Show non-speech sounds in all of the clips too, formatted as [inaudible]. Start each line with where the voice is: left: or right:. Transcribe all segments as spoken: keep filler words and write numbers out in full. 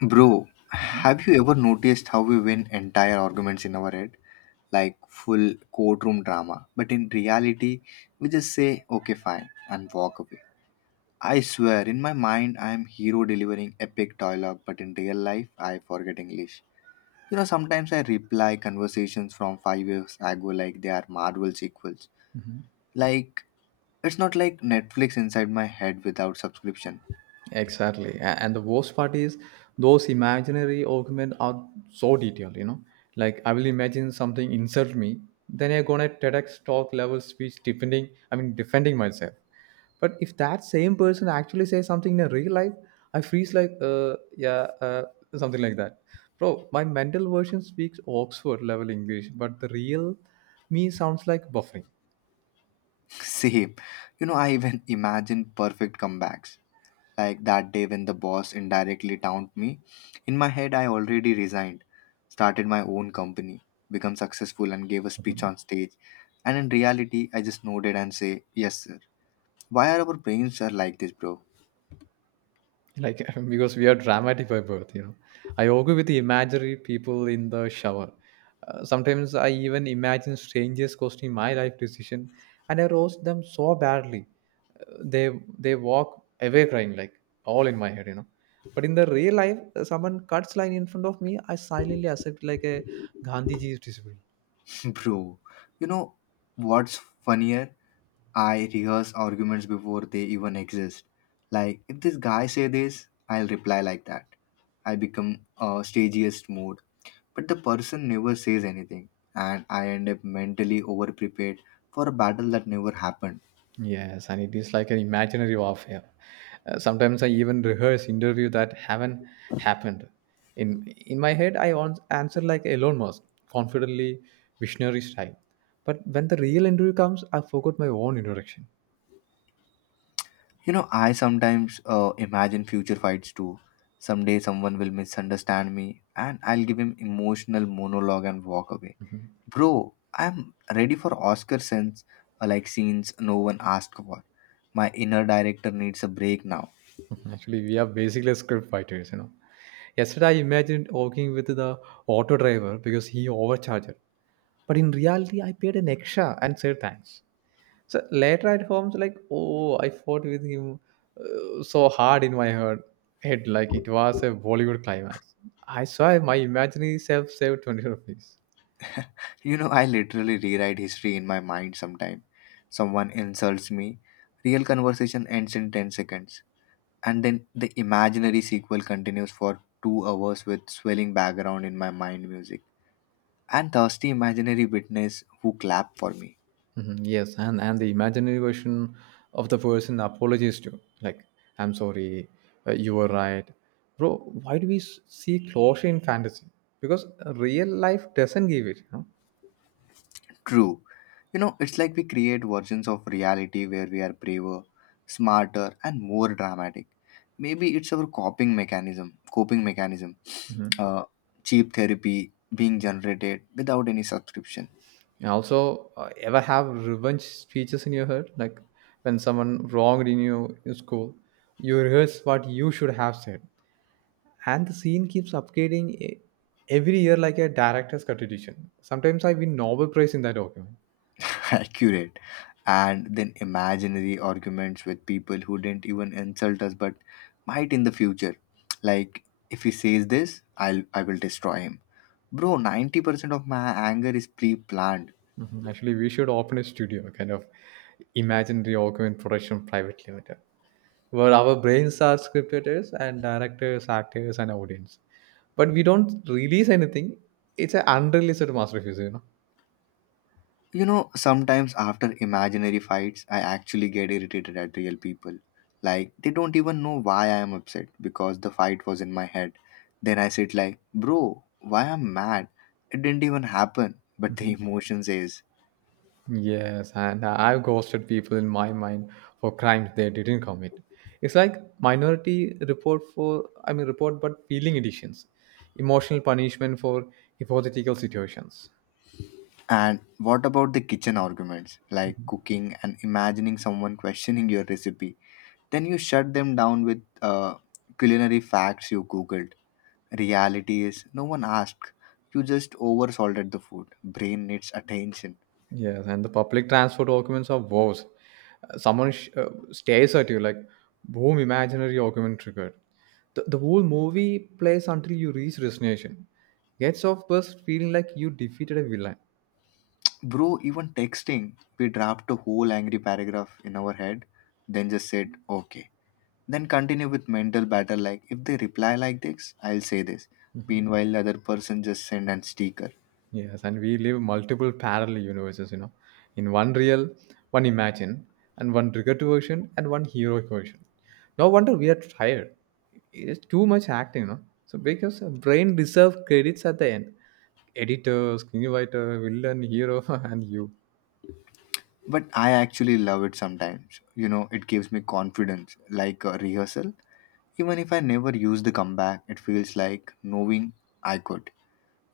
left: Bro,
right: Mhm.
left: have you ever noticed how we win entire arguments in our head? Like full courtroom drama. But in reality, we just say, okay, fine, and walk away. I swear, in my mind, I am hero delivering epic dialogue, but in real life, I forget English. You know, sometimes I reply conversations from five years ago like they are Marvel sequels.
right: Mhm.
left: Like, it's not like Netflix inside my head without subscription.
right: Exactly. A- And the worst part is those imaginary arguments are so detailed, you know. Like I will imagine something insult me, then I go on a TEDx talk level speech defending I mean defending myself. But if that same person actually says something in a real life, I freeze like uh yeah, uh something like that. Bro, my mental version speaks Oxford level English, but the real me sounds like buffering.
left: [laughs] Same. You know, I even imagine perfect comebacks like that day when the boss indirectly taunted me. In my head, I already resigned, started my own company, become successful, and gave a speech on stage. And in reality, I just nodded and say, "Yes, sir." Why are our brains are like this, bro?
right: Like [laughs] because we are dramatic by birth, you know. I argue with the imaginary people in the shower. Uh, sometimes I even imagine strangers questioning my life decision, and I roast them so badly, uh, they they walk away crying, like all in my head you know But in the real life, uh, someone cuts line in front of me, I silently accept like a Gandhi is discipline.
left: [laughs] Bro, you know what's funnier? I rehearse arguments before they even exist. Like if this guy say this, I'll reply like that. I become a stagiest mood. But the person never says anything, and I end up mentally overprepared for a battle that never happened.
right: Yes, and it is like an imaginary warfare. Uh, sometimes I even rehearse interview that haven't happened. In in my head, I ans- answer like Elon Musk, confidently, visionary style. But when the real interview comes, I forgot my own introduction.
left: You know, I sometimes uh, imagine future fights too. Someday someone will misunderstand me and I'll give him emotional monologue and walk away. Bro, I'm ready for oscar scenes, uh, like scenes no one asked for. My inner director needs a break now.
right: [laughs] Actually, we are basically script fighters, you know. Yesterday, I imagined working with the auto driver because he overcharged. But in reality, I paid an extra and said thanks. So later at home, it's like, oh, I fought with him uh, so hard in my head, head, like it was a Bollywood climax. I saw my imaginary self save twenty rupees.
left: You know, I literally rewrite history in my mind sometime. Someone insults me, real conversation ends in ten seconds. And then the imaginary sequel continues for two hours with swelling background in my mind music and thirsty imaginary witness who clap for me.
right: Mhm. Yes, and and the imaginary version of the person apologizes to, like, "I'm sorry, uh, you were right, bro." Why do we s- see closure in fantasy? Because real life doesn't give it. Huh?
left: True. You know, it's like we create versions of reality where we are braver, smarter, and more dramatic. Maybe it's our coping mechanism, coping mechanism,
right: Mhm.
left: uh, cheap therapy being generated without any subscription.
right: And also, uh, ever have revenge speeches in your head, like when someone wronged in your, your school, you rehearse what you should have said, and the scene keeps upgrading e- every year like a director's cut edition. Sometimes I win Nobel Prize in that document.
left: [laughs] Accurate. And then imaginary arguments with people who didn't even insult us but might in the future. Like if he says this, i'll i will destroy him. Bro, ninety percent of my anger is pre-planned.
right: Mhm. Actually, we should open a studio, kind of imaginary augment production private limited, where our brains are script writers and directors, actors, and audience. But we don't release anything. It's an unreleased masterpiece, you know.
left: You know, sometimes after imaginary fights I actually get irritated at real people. Like they don't even know why I am upset because the fight was in my head. Then I sit like, bro, why I'm mad? It didn't even happen, but the [laughs]
right: Mhm.
left: emotion says.
right: Yes, and I've ghosted people in my mind for crimes they didn't commit. It's like minority report for, I mean, report but feeling editions, emotional punishment for hypothetical situations.
left: And what about the kitchen arguments, like cooking and imagining someone questioning your recipe? Then you shut them down with uh, culinary facts you googled. Reality is, no one asked. You just over salted the food. Brain needs attention.
right: Yes, and the public transport documents are worse. Uh, Someone sh- uh, stares at you like, boom, imaginary document triggered. The, the whole movie plays until you reach destination. Gets off bus feeling like you defeated a villain.
left: Bro, even texting, we draft a whole angry paragraph in our head, then just said, okay. Then continue with mental battle like, if they reply like this, I'll say this. Meanwhile, the other person just send an sticker.
right: Yes, and we live multiple parallel universes, you know. In one real, one imagine, and one regret version, and one heroic version. No wonder we are tired. It's too much acting, you know. So because the brain deserve credits at the end. Editor, screenwriter, villain, hero, [laughs] and you.
left: But I actually love it sometimes. You know, it gives me confidence, like a rehearsal. Even if I never use the comeback, it feels like knowing I could.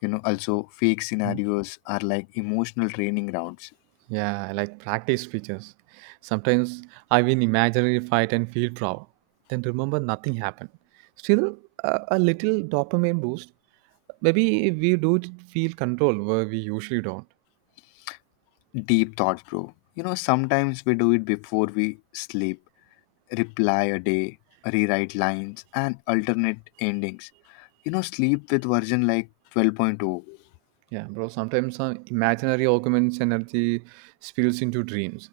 left: You know, also fake scenarios are like emotional training rounds.
right: Yeah, I like practice speeches. Sometimes I win imaginary fight and feel proud. Then remember nothing happened. Still, uh, a little dopamine boost. Maybe we do feel control where we usually don't.
left: Deep thoughts, bro. You know, sometimes we do it before we sleep. Reply a day, rewrite lines, and alternate endings. You know, sleep with version like 12.0.
right: Yeah, bro. Sometimes some imaginary arguments energy spills into dreams.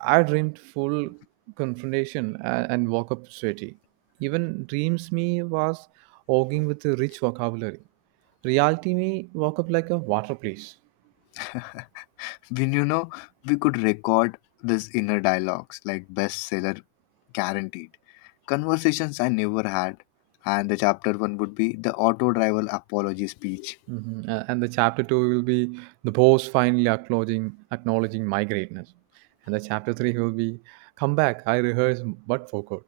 right: I dreamed full confrontation, uh, and woke up sweaty. Even dreams me was arguing with a rich vocabulary. Reality me woke up like a water place.
left: When you know, we could record this inner dialogues like bestseller guaranteed. Conversations I never had, and the chapter one would be the auto driver apology speech.
right: Mhm. Uh, and the chapter two will be the boss finally acknowledging acknowledging my greatness, and the chapter three will be come back. I rehearse but forgot.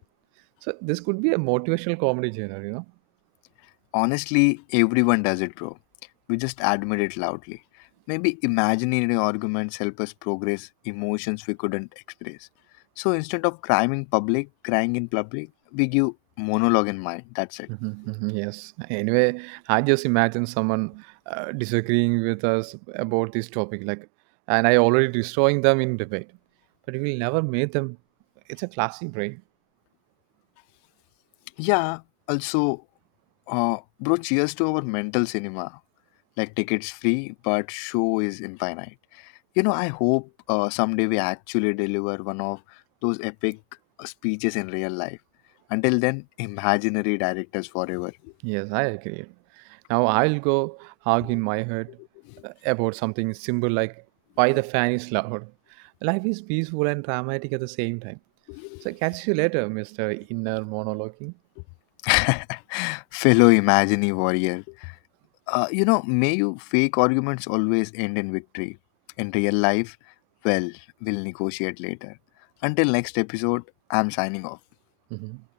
right: So this could be a motivational comedy genre, you know.
left: Honestly, everyone does it, bro. We just admit it loudly. Maybe imaginary arguments help us progress emotions we couldn't express. So instead of crying in public, crying in public, we give monologue in mind. That's it.
right: Mhm. Yes. Anyway, I just imagine someone uh, disagreeing with us about this topic, like, and I already destroying them in debate, but we will never make them. It's a classic brain.
left: Yeah, also, uh, bro, cheers to our mental cinema. Like, tickets free, but show is infinite. You know, I hope uh, someday we actually deliver one of those epic uh, speeches in real life. Until then, imaginary directors forever.
right: Yes, I agree. Now I'll go argue in my head uh, about something simple like why the fan is loud. Life is peaceful and dramatic at the same time. So catch you later, mister Inner Monologuing.
left: [laughs] Fellow imaginary warrior. Uh, you know, may you fake arguments always end in victory. In real life, well, we'll negotiate later. Until next episode, I'm signing off.
right: Mhm.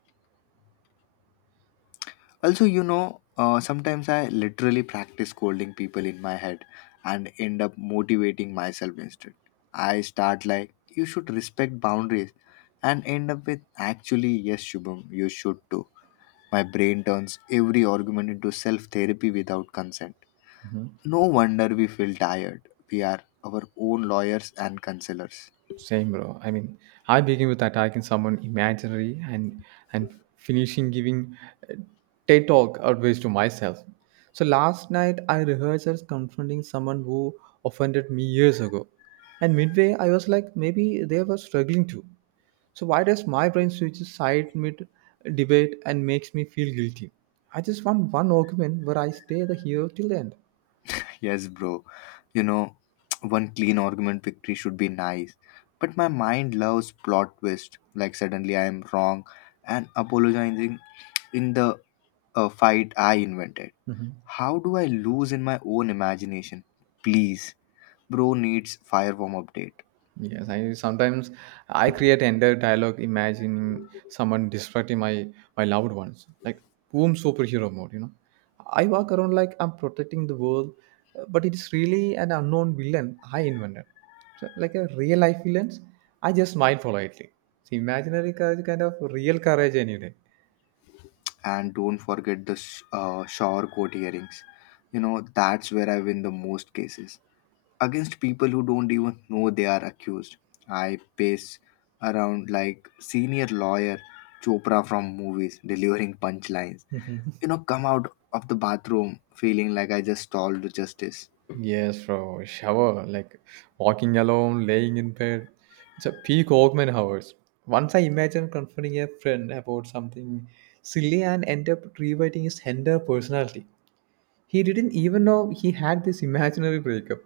left: Also, you know, uh, sometimes I literally practice scolding people in my head and end up motivating myself instead. I start like, you should respect boundaries and end up with, actually, yes, Shubham, you should too. My brain turns every argument into self therapy without consent. No wonder we feel tired. We are our own lawyers and counselors.
right: Same, bro. I mean, I begin with attacking someone imaginary and and finishing giving uh, TED talk advice to myself. So last night I rehearsed as confronting someone who offended me years ago, and midway I was like, maybe they were struggling too. So why does my brain switches side mid debate and makes me feel guilty? I just want one argument where I stay the hero till the end.
left: Yes, bro. You know, [tsk] one clean argument victory should be nice. But my mind loves plot twist. Like suddenly I am wrong and apologizing in the uh, fight I invented.
right: Mhm.
left: How do I lose in my own imagination? Please, bro needs fireworm update.
right: Yes, I sometimes I create entire dialogue imagining someone disrupting my my loved ones, like boom superhero mode. You know, I walk around like I'm protecting the world, uh, but it's really an unknown villain I invented. So like a real life villains, I just smile politely. It's imaginary courage, kind of real courage anyway.
left: And don't forget the sh- uh, shower court hearings. You know, that's where I win the most cases against people who don't even know they are accused. I pace around like senior lawyer Chopra from movies, delivering punchlines. You know, come out of the bathroom feeling like I just stalled justice.
right: Yes, bro. Shower, like walking alone, laying in bed. It's a peak Walkman hours. Once I imagine confronting a friend about something silly and end up rewriting his entire personality. He didn't even know he had this imaginary breakup.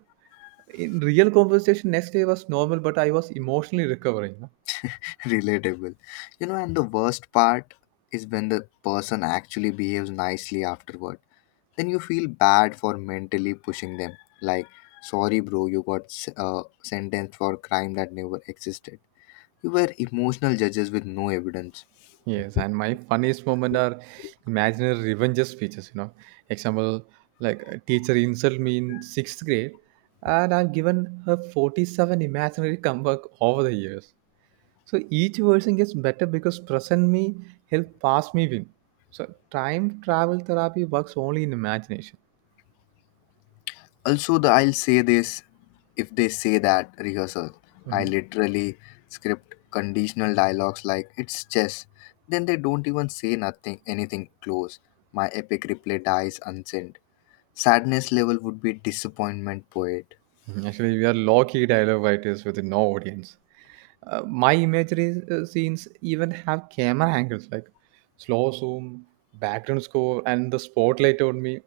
right: In real conversation, next day was normal, but I was emotionally recovering.
left: [laughs] Relatable. You know, and the worst part is when the person actually behaves nicely afterward. Then you feel bad for mentally pushing them. Like, sorry, bro, you got s- uh, sentenced for crime that never existed. You were emotional judges with no evidence.
right: Yes, and my funniest moment are imaginary revenge speeches. You know, example like a teacher insult me in sixth grade, and I've given her forty-seven imaginary comeback over the years. So each version gets better because present me help past me win. So time travel therapy works only in imagination.
left: Also, the I'll say this if they say that rehearsal, I literally script conditional dialogues like it's chess. Then they don't even say nothing, anything close. My epic replay dies unsent. Sadness level would be disappointment poet.
right: Mhm. Actually, we are low-key dialogue writers with no audience. Uh, my imagery uh, scenes even have camera angles like slow zoom, background score, and the spotlight on me.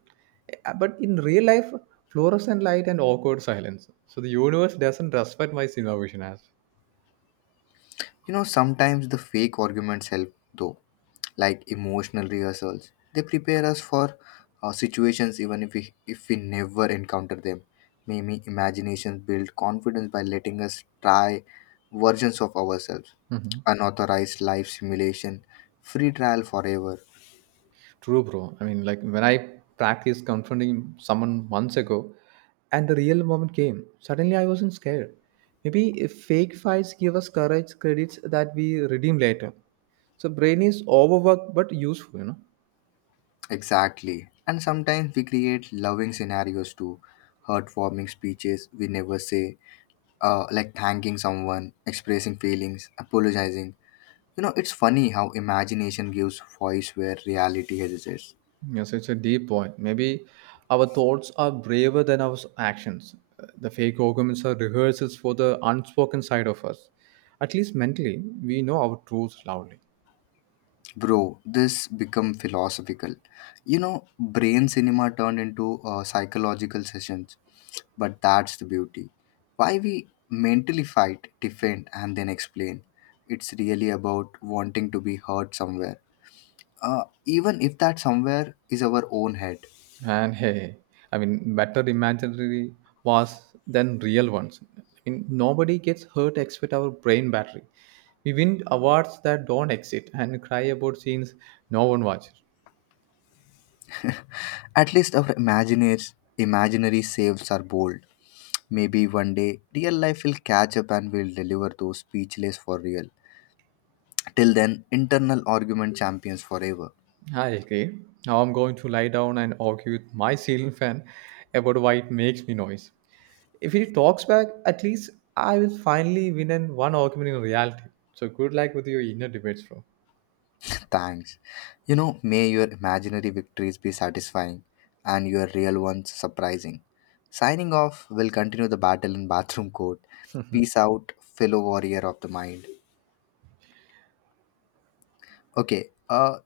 right: Uh, But in real life, fluorescent light and awkward silence. So the universe doesn't respect my cinema as
left: You know, sometimes the fake arguments help though. Like emotional rehearsals. They prepare us for uh, situations even if we if we never encounter them. Maybe imagination build confidence by letting us try versions of ourselves. Unauthorized life simulation, free trial forever.
right: true, bro. I mean, like when I practiced confronting someone months ago, and the real moment came. Suddenly, I wasn't scared. Maybe if fake fights give us courage credits that we redeem later. So brain is overworked but useful, you know.
left: Exactly. And sometimes we create loving scenarios too. Heartwarming speeches we never say, uh, like thanking someone, expressing feelings, apologizing. You know, it's funny how imagination gives voice where reality hesitates.
right: Yes, it's a deep point. Maybe our thoughts are braver than our s- actions. Uh, The fake arguments are rehearsals for the unspoken side of us. At least mentally, we know our truths loudly.
left: Bro, this become philosophical. You know, brain cinema turned into uh, psychological sessions, but that's the beauty. Why we mentally fight, defend, and then explain. It's really about wanting to be heard somewhere, uh, even if that somewhere is our own head.
right: And hey, I mean, better imaginary was than real ones. I mean, nobody gets hurt except our brain battery. We win awards that don't exist and cry about scenes no one watches.
left: At least our imaginaries, imaginary selves are bold. Maybe one day real life will catch up and we'll deliver those speechless for real. Till then, internal argument champions forever.
right: I agree. Now I'm going to lie down and argue with my ceiling fan about why it makes me noise. If he talks back, at least I will finally win in one argument in reality. So good luck with your inner debates, bro.
left: [laughs] Thanks. You know, may your imaginary victories be satisfying and your real ones surprising. Signing off, we'll continue the battle in bathroom court. Peace out, fellow warrior of the mind. Okay, uh,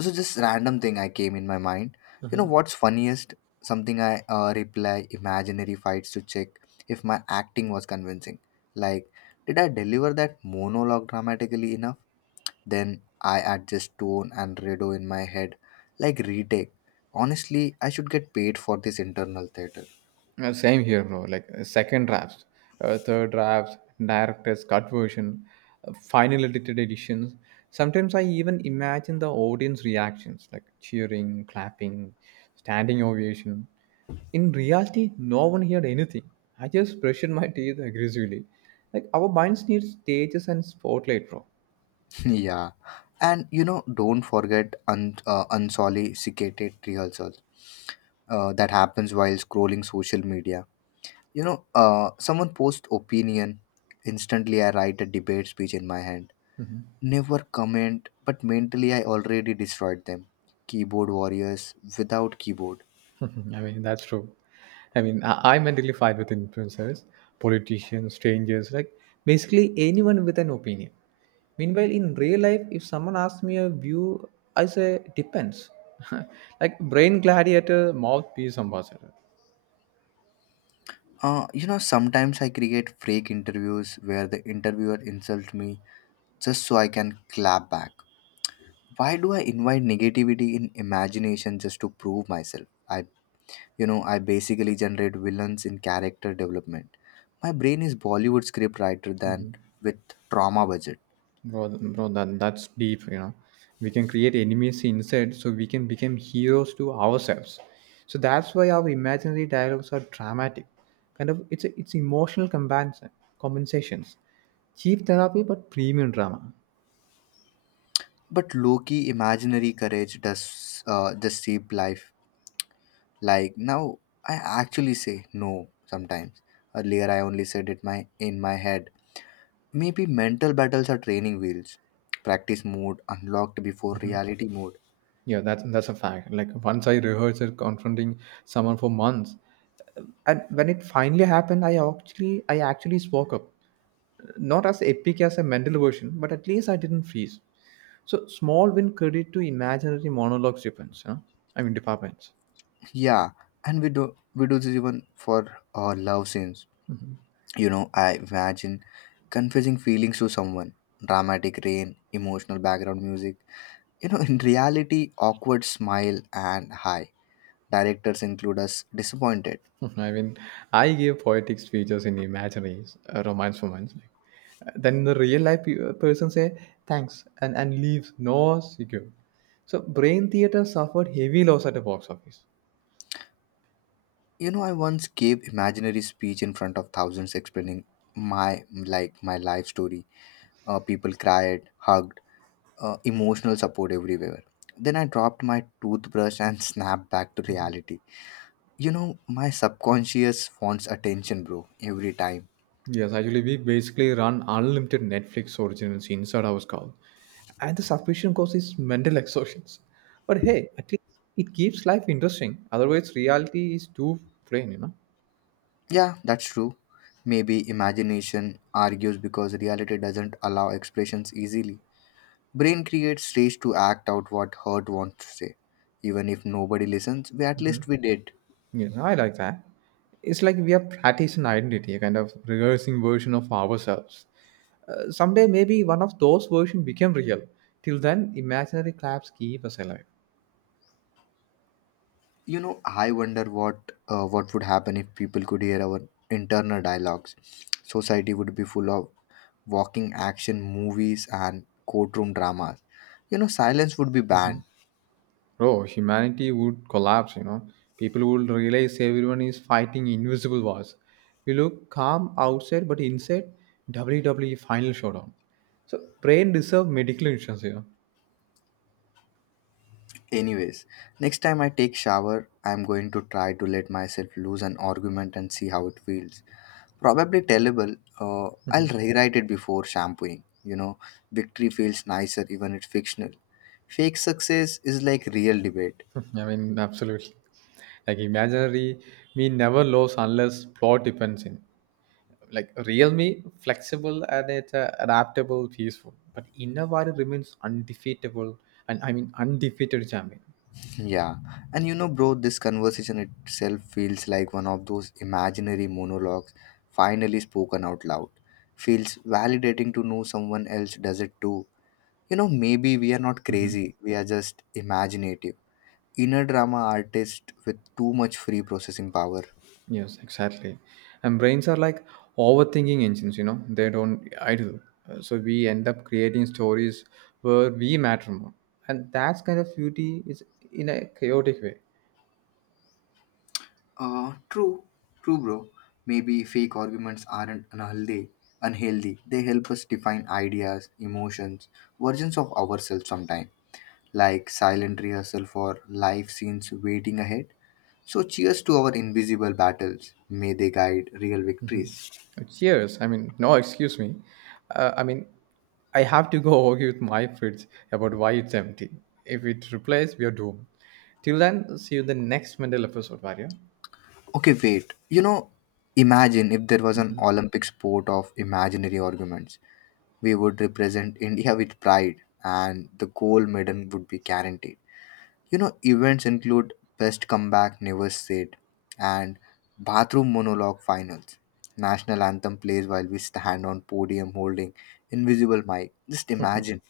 left: so just random thing I came in my mind. You know what's funniest? Something I uh, reply imaginary fights to check if my acting was convincing. Like did I deliver that monologue dramatically enough? Then I adjust tone and redo in my head, like retake. Honestly, I should get paid for this internal theater.
right: Uh, same here, bro. Like uh, second drafts, uh, third drafts, director's cut version, uh, final edited editions. Sometimes I even imagine the audience reactions, like cheering, clapping, standing ovation. In reality, no one heard anything. I just brushed my teeth aggressively. Like our minds need stages and spotlight, bro.
left: [laughs] Yeah, and you know, don't forget un- uh, unsolicited rehearsals, uh, that happens while scrolling social media. You know, uh, someone posts opinion. Instantly, I write a debate speech in my hand. Never comment, but mentally, I already destroyed them. Keyboard warriors without keyboard.
right: [laughs] I mean, that's true. I mean, I, I mentally fight with influencers, politicians, strangers, like basically anyone with an opinion. Meanwhile, in real life, if someone asks me a view, I say depends. [laughs] Like brain gladiator, mouthpiece ambassador.
left: Uh, you know, sometimes I create fake interviews where the interviewer insults me just so I can clap back. Why do I invite negativity in imagination just to prove myself? I, you know, I basically generate villains in character development. My brain is Bollywood script writer than with trauma budget.
right: Bro, bro, that that's deep. You know, we can create enemies inside, so we can become heroes to ourselves. So that's why our imaginary dialogues are dramatic. Kind of, it's a, it's emotional compensation, compensations, cheap therapy but premium drama.
left: But Loki imaginary courage does uh, just shape life. Like now I actually say no sometimes. Earlier I only said it my in my head. Maybe mental battles are training wheels. Practice mode unlocked before reality mode.
right: Yeah, that's that's a fact. Like once I rehearsed it, confronting someone for months, and when it finally happened, I actually I actually spoke up. Not as epic as a mental version, but at least I didn't freeze. So small win credit to imaginary monologues depends, huh? I mean departments.
left: Yeah, and we do we do this even for uh, love scenes. You know, I imagine confessing feelings to someone. Dramatic rain, emotional background music. You know, in reality, awkward smile and hi. Directors include us disappointed.
right: [laughs] I mean, I gave poetic speeches in imaginary uh, romance moments. Like, uh, then the real life pe- uh, person say thanks and, and leaves no secure. So Brain Theater suffered heavy loss at the box office.
left: You know, I once gave imaginary speech in front of thousands explaining my like my life story. Uh, people cried, hugged, uh, emotional support everywhere. Then I dropped my toothbrush and [laughs] snapped back to reality. You know, my subconscious wants attention, bro, every time.
right: Yes, actually we basically run unlimited Netflix originals inside our skull. And the sufficient cause is mental [laughs] exhaustions. But hey, at least it keeps life interesting. Otherwise reality is too plain, you know.
left: Yeah, that's true. Maybe imagination argues because reality doesn't allow expressions easily. Brain creates space to act out what heart wants to say. Even if nobody listens, we at least we did.
right: Yes, I like that. It's like we are practicing identity, a kind of rehearsing version of ourselves. Uh, someday, maybe one of those versions become real. Till then, imaginary claps keep us alive.
left: You know, I wonder what uh, what would happen if people could hear our internal dialogues. Society would be full of walking action movies and courtroom dramas. You know, silence would be banned.
right: Bro, humanity would collapse, you know. People would realize everyone is fighting invisible wars. We look calm outside, but inside, W W E Final Showdown. So, brain deserve medical insurance, you know.
left: Anyways, next time I take shower, I'm going to try to let myself lose an argument and see how it feels. Probably tellable. Uh, I'll
right: Mhm.
left: rewrite it before shampooing. You know, victory feels nicer even it's fictional. Fake success is like real debate.
right: [laughs] I mean, absolutely. Like imaginary, we never lose unless plot depends in. Like real me flexible and it, uh, adaptable peaceful but Inawari remains undefeatable, and I mean undefeated champion.
left: Yeah. And you know, bro, this conversation itself feels like one of those imaginary monologues finally spoken out loud. Feels validating to know someone else does it too. You know, maybe we are not
right: Mhm.
left: crazy, we are just imaginative. Inner drama artists with too much free processing power.
right: Yes, exactly. And brains are like overthinking engines, you know, they don't idle. Uh, so we end up creating stories where we matter more, and that's kind of beauty is in a chaotic way.
left: Uh, true, true, bro. Maybe fake arguments aren't unhealthy. Unhealthy. They help us define ideas, emotions, versions of ourselves sometimes, like silent rehearsal for life scenes waiting ahead. So, cheers to our invisible battles. May they guide real victories.
right: Cheers. I mean, no, excuse me. Uh, I mean, I have to go [laughs] argue with my fridge about why it's empty. If it replies, we are doomed. Till then, see you in the next mental episode, Mario.
left: Okay, wait. You know, imagine if there was an Olympic sport of imaginary arguments. We would represent India with pride, and the gold medal would be guaranteed. You know, events include Best Comeback Never Said and Bathroom Monologue Finals. National anthem plays while we stand on podium holding invisible mic. Just imagine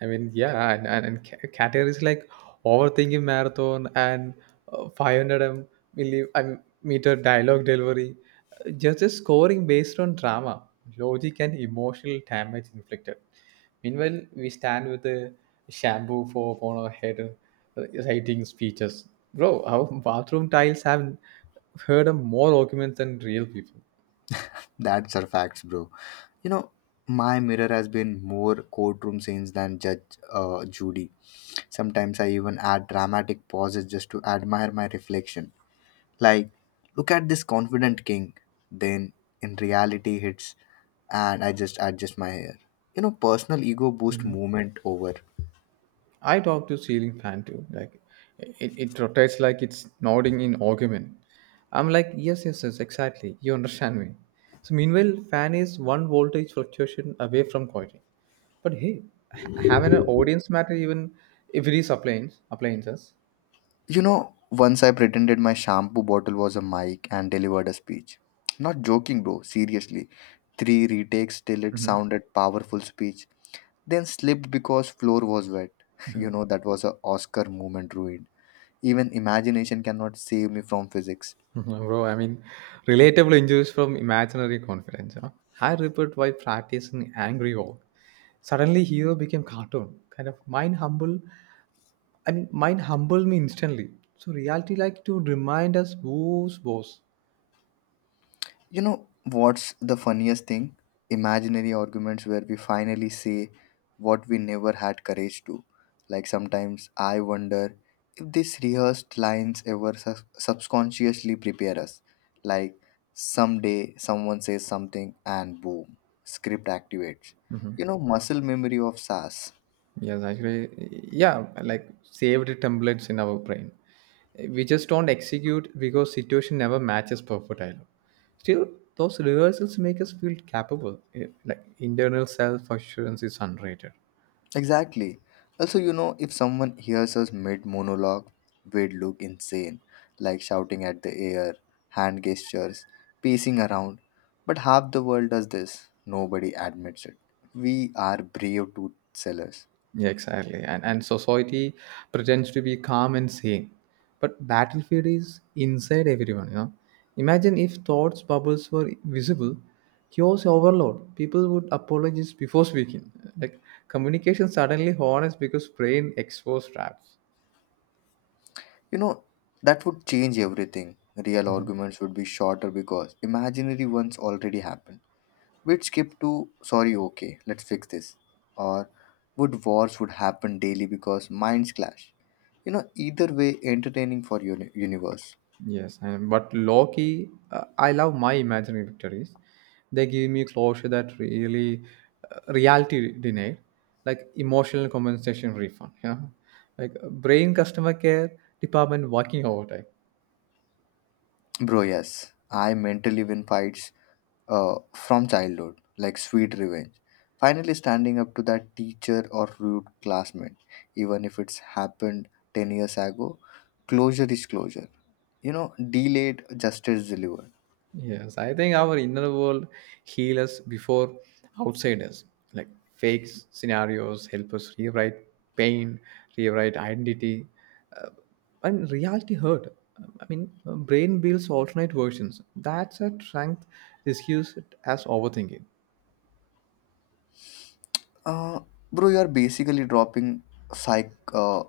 right: I mean, yeah, and and, and ca- Categories like overthinking marathon and uh, five hundred m milli, I mean, meter dialogue delivery, uh, just a scoring based on drama, logic, and emotional damage inflicted. Meanwhile, we stand with a shampoo for upon our head, uh, reciting speeches. Bro, our bathroom tiles have heard of more arguments than real people.
left: that's our facts, bro. You know, my mirror has been more courtroom scenes than Judge uh, Judy. Sometimes I even add dramatic pauses just to admire my reflection. Like, look at this confident king. Then, in reality, hits and I just adjust my hair. You know, personal ego boost movement over.
right: I talk to ceiling fan too. Like it, it rotates like it's nodding in argument. I'm like, yes, yes, yes, exactly. You understand me. So meanwhile, fan is one voltage fluctuation away from quieting. But hey, ha- having an audience matter even if it is appliance appliances.
left: You know, once I pretended my shampoo bottle was a mic and delivered a speech. Not joking, bro, seriously. Three retakes till it
right: Mhm.
left: sounded powerful speech. Then slipped because floor was wet. [laughs] You know, that was a Oscar moment ruined. Even imagination cannot save me from physics.
right: [laughs] Bro, I mean, relatable injuries from imaginary confidence. Huh? I report while practicing angry walk. Suddenly, hero became cartoon. Kind of mind humble I mean, Mine humbled me instantly. So reality like to remind us who's boss.
left: You know what's the funniest thing? Imaginary arguments where we finally say what we never had courage to. Like sometimes I wonder if these rehearsed lines ever sub- subconsciously prepare us. Like someday someone says something and boom, script activates. You know, muscle memory of S A S.
right: Yes, actually, yeah, like saved templates in our brain. We just don't execute because situation never matches perfect dialogue. Still, those rehearsals make us feel capable. Eh, Like internal self assurance is underrated.
left: Exactly. Also, you know, if someone hears us mid monologue, we'd look insane, like shouting at the air, hand gestures, pacing around. But half the world does this. Nobody admits it. We are brave tooth sellers.
right: Yeah, exactly. And and society pretends to be calm and sane, but battlefield is inside everyone. You know, imagine if thoughts bubbles were visible, chaos overload. People would apologize before speaking. Like communication suddenly honest because brain exposed traps.
left: You know, that would change everything. Real arguments would be shorter because imaginary ones already happened. We'd skip to sorry, okay, let's fix this. Or would wars would happen daily because minds clash. You know, either way, entertaining for uni- universe.
right: Yes, and but Loki, uh, I love my imaginary victories. They give me closure that really uh, reality denied, like emotional compensation refund. You know, like uh, brain customer care department working overtime.
left: Bro, yes, I mentally win fights uh, from childhood, like sweet revenge. Finally, standing up to that teacher or rude classmate, even if it's happened ten years ago, closure is closure. You know, delayed justice delivered.
right: Yes, I think our inner world heal us before outsiders. Like fake s- scenarios help us rewrite pain, rewrite identity, uh, and reality hurt. I mean, uh, brain builds alternate versions. That's a strength. This use it as overthinking.
left: Uh, Bro, you're basically dropping psych uh,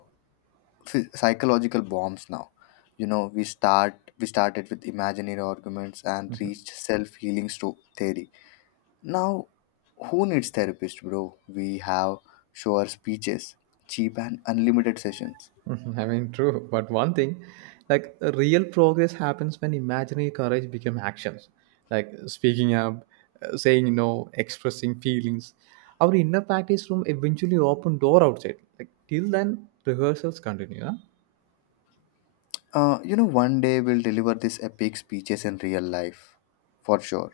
left: phy- psychological bombs now. You know, we start we started with imaginary arguments and reached self-healing sto- theory. Now, who needs therapist, bro? We have sure speeches, cheap and unlimited sessions.
right: [laughs] I mean, True. But one thing, like real progress happens when imaginary courage become actions, like speaking up, uh, saying no, expressing feelings. Our inner practice room eventually open door outside. Like till then, rehearsals continue. Huh?
left: Uh, you know, one day we'll deliver these epic speeches in real life, for sure.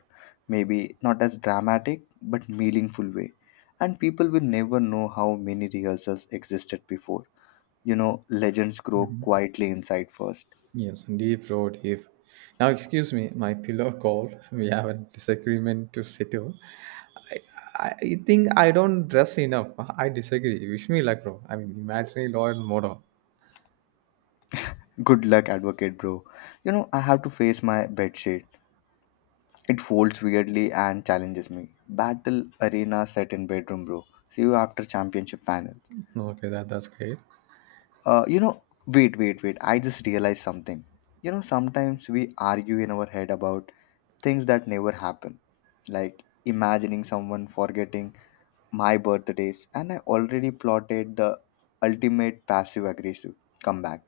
left: Maybe not as dramatic but meaningful way, and people will never know how many rehearsals existed before. You know, legends grow quietly inside first.
right: Yes, deep bro, deep. Now, excuse me, my pillow called. [laughs] We have a disagreement to settle. I I think I don't dress enough. I disagree. Wish me luck, bro. I mean, imaginary lawyer model.
left: Good luck, advocate, bro. You know, I have to face my bedsheet. It folds weirdly and challenges me. Battle arena set in bedroom, bro. See you after championship finals.
right: Okay, that that's great.
left: Uh, you know, wait, wait, wait. I just realized something. You know, sometimes we argue in our head about things that never happen, like imagining someone forgetting my birthdays, and I already plotted the ultimate passive aggressive comeback.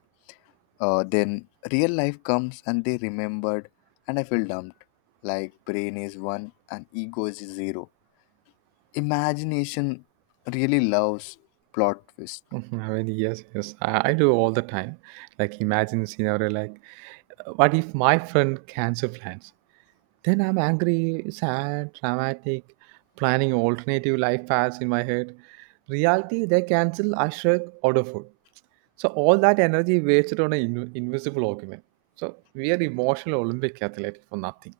left: Uh, then real life comes and they remembered, and I feel dumped. Like brain is one and ego is zero. Imagination really loves plot twist,
right: Mhm. I mean, yes, yes, I, I do all the time. Like, imagine scenario like, uh, what if my friend cancel plans? Then I'm angry, sad, dramatic, planning alternative life paths in my head. Reality, they cancel, I shrug, order food. So all that energy wasted on an in- invisible argument. So we are emotional Olympic athlete for nothing.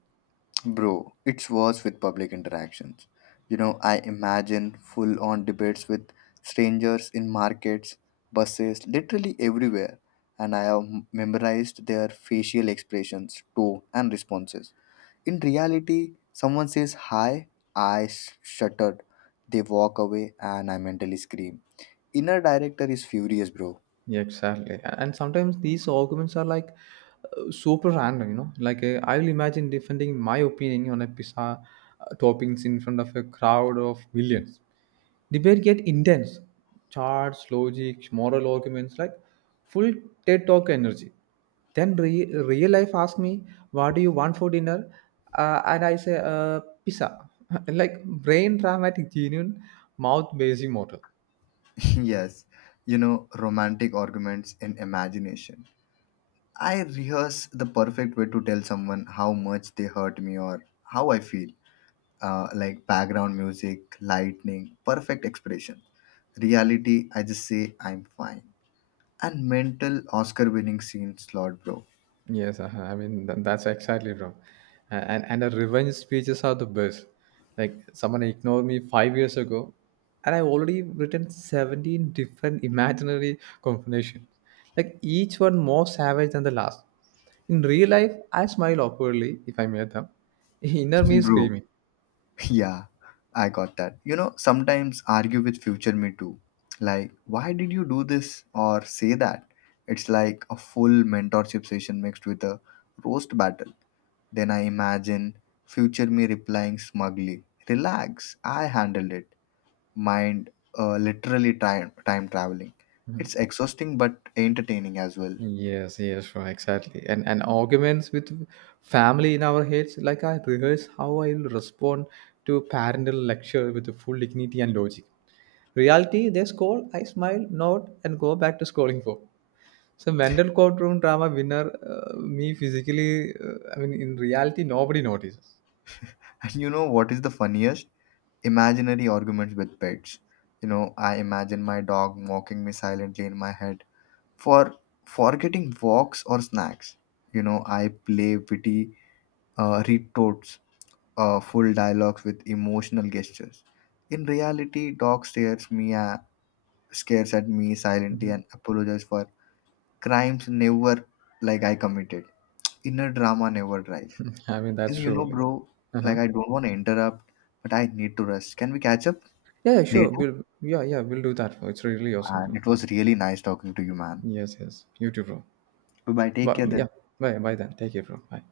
left: bro. It's worse with public interactions. You know, I imagine full on debates with strangers in markets, buses, literally everywhere, and I have memorized their facial expressions, tone, and responses. In reality, someone says hi, I shudder. They walk away and I mentally scream. Inner director is furious, bro.
right: Yeah, exactly. A- And sometimes these arguments are like uh, super random. You know. Like uh, I will imagine defending my opinion on a pizza uh, toppings in front of a crowd of millions. Debate get intense, charts, logic, moral arguments, like full TED talk energy. Then re- real life ask me, "What do you want for dinner?" Uh, and I say, uh, "Pizza." [laughs] Like brain dramatic, genuine, mouth basing model.
left: [laughs] Yes, you know, romantic arguments in imagination. I rehearse the perfect way to tell someone how much they hurt me or how I feel. Uh, like background music, lightning, perfect expression. Reality, I just say I'm fine. And mental Oscar winning scene slot, bro.
right: Yes, uh-huh. I mean th- that's exactly wrong. A- and and the revenge speeches are the best. Like someone ignored me five years ago, and I've already written seventeen different imaginary combinations, like each one more savage than the last. In real life, I smile awkwardly if I meet them. [laughs] Inner me
left: [laughs]
right: is
left: Bro,
right: screaming.
left: [laughs] yeah, I got that. You know, sometimes argue with future me too. Like, why did you do this or say that? It's like a full mentorship session mixed with a roast battle. Then I imagine future me replying smugly, relax, I handled it. Mind uh, literally time, time traveling. It's exhausting but entertaining as well.
right: Yes, yes, right, exactly. And and arguments with family in our heads, like I rehearse how I will respond to parental lecture with the full dignity and logic. Reality, they scold, I smile, nod, and go back to scolding for. So mental courtroom drama winner, uh, me physically, uh, I mean, in reality, nobody notices.
left: [laughs] And you know what is the funniest? Imaginary arguments with pets. You know, I imagine my dog mocking me silently in my head for forgetting walks or snacks. You know, I play witty uh, retorts, uh, full dialogues with emotional gestures. In reality, dog stares me, uh, stares at me silently
right: Mhm.
left: and apologizes for crimes never like I committed. Inner drama never drives.
right: [laughs] I mean, that's
left: And you know,
right: true.
left: bro, like
right: Uh-huh.
left: I don't want to interrupt, but I need to rest. Can we catch up
right: Yeah, yeah, sure.
left: later?
right: We'll, yeah, yeah, we'll do that. Bro. It's really awesome,
left: And
right: bro.
left: it was really nice talking to you, man.
right: Yes, yes. You too, bro.
left: Bye bye. Take
right: But
left: care
right: yeah,
left: then.
right: bye, bye then. Take care, bro. Bye.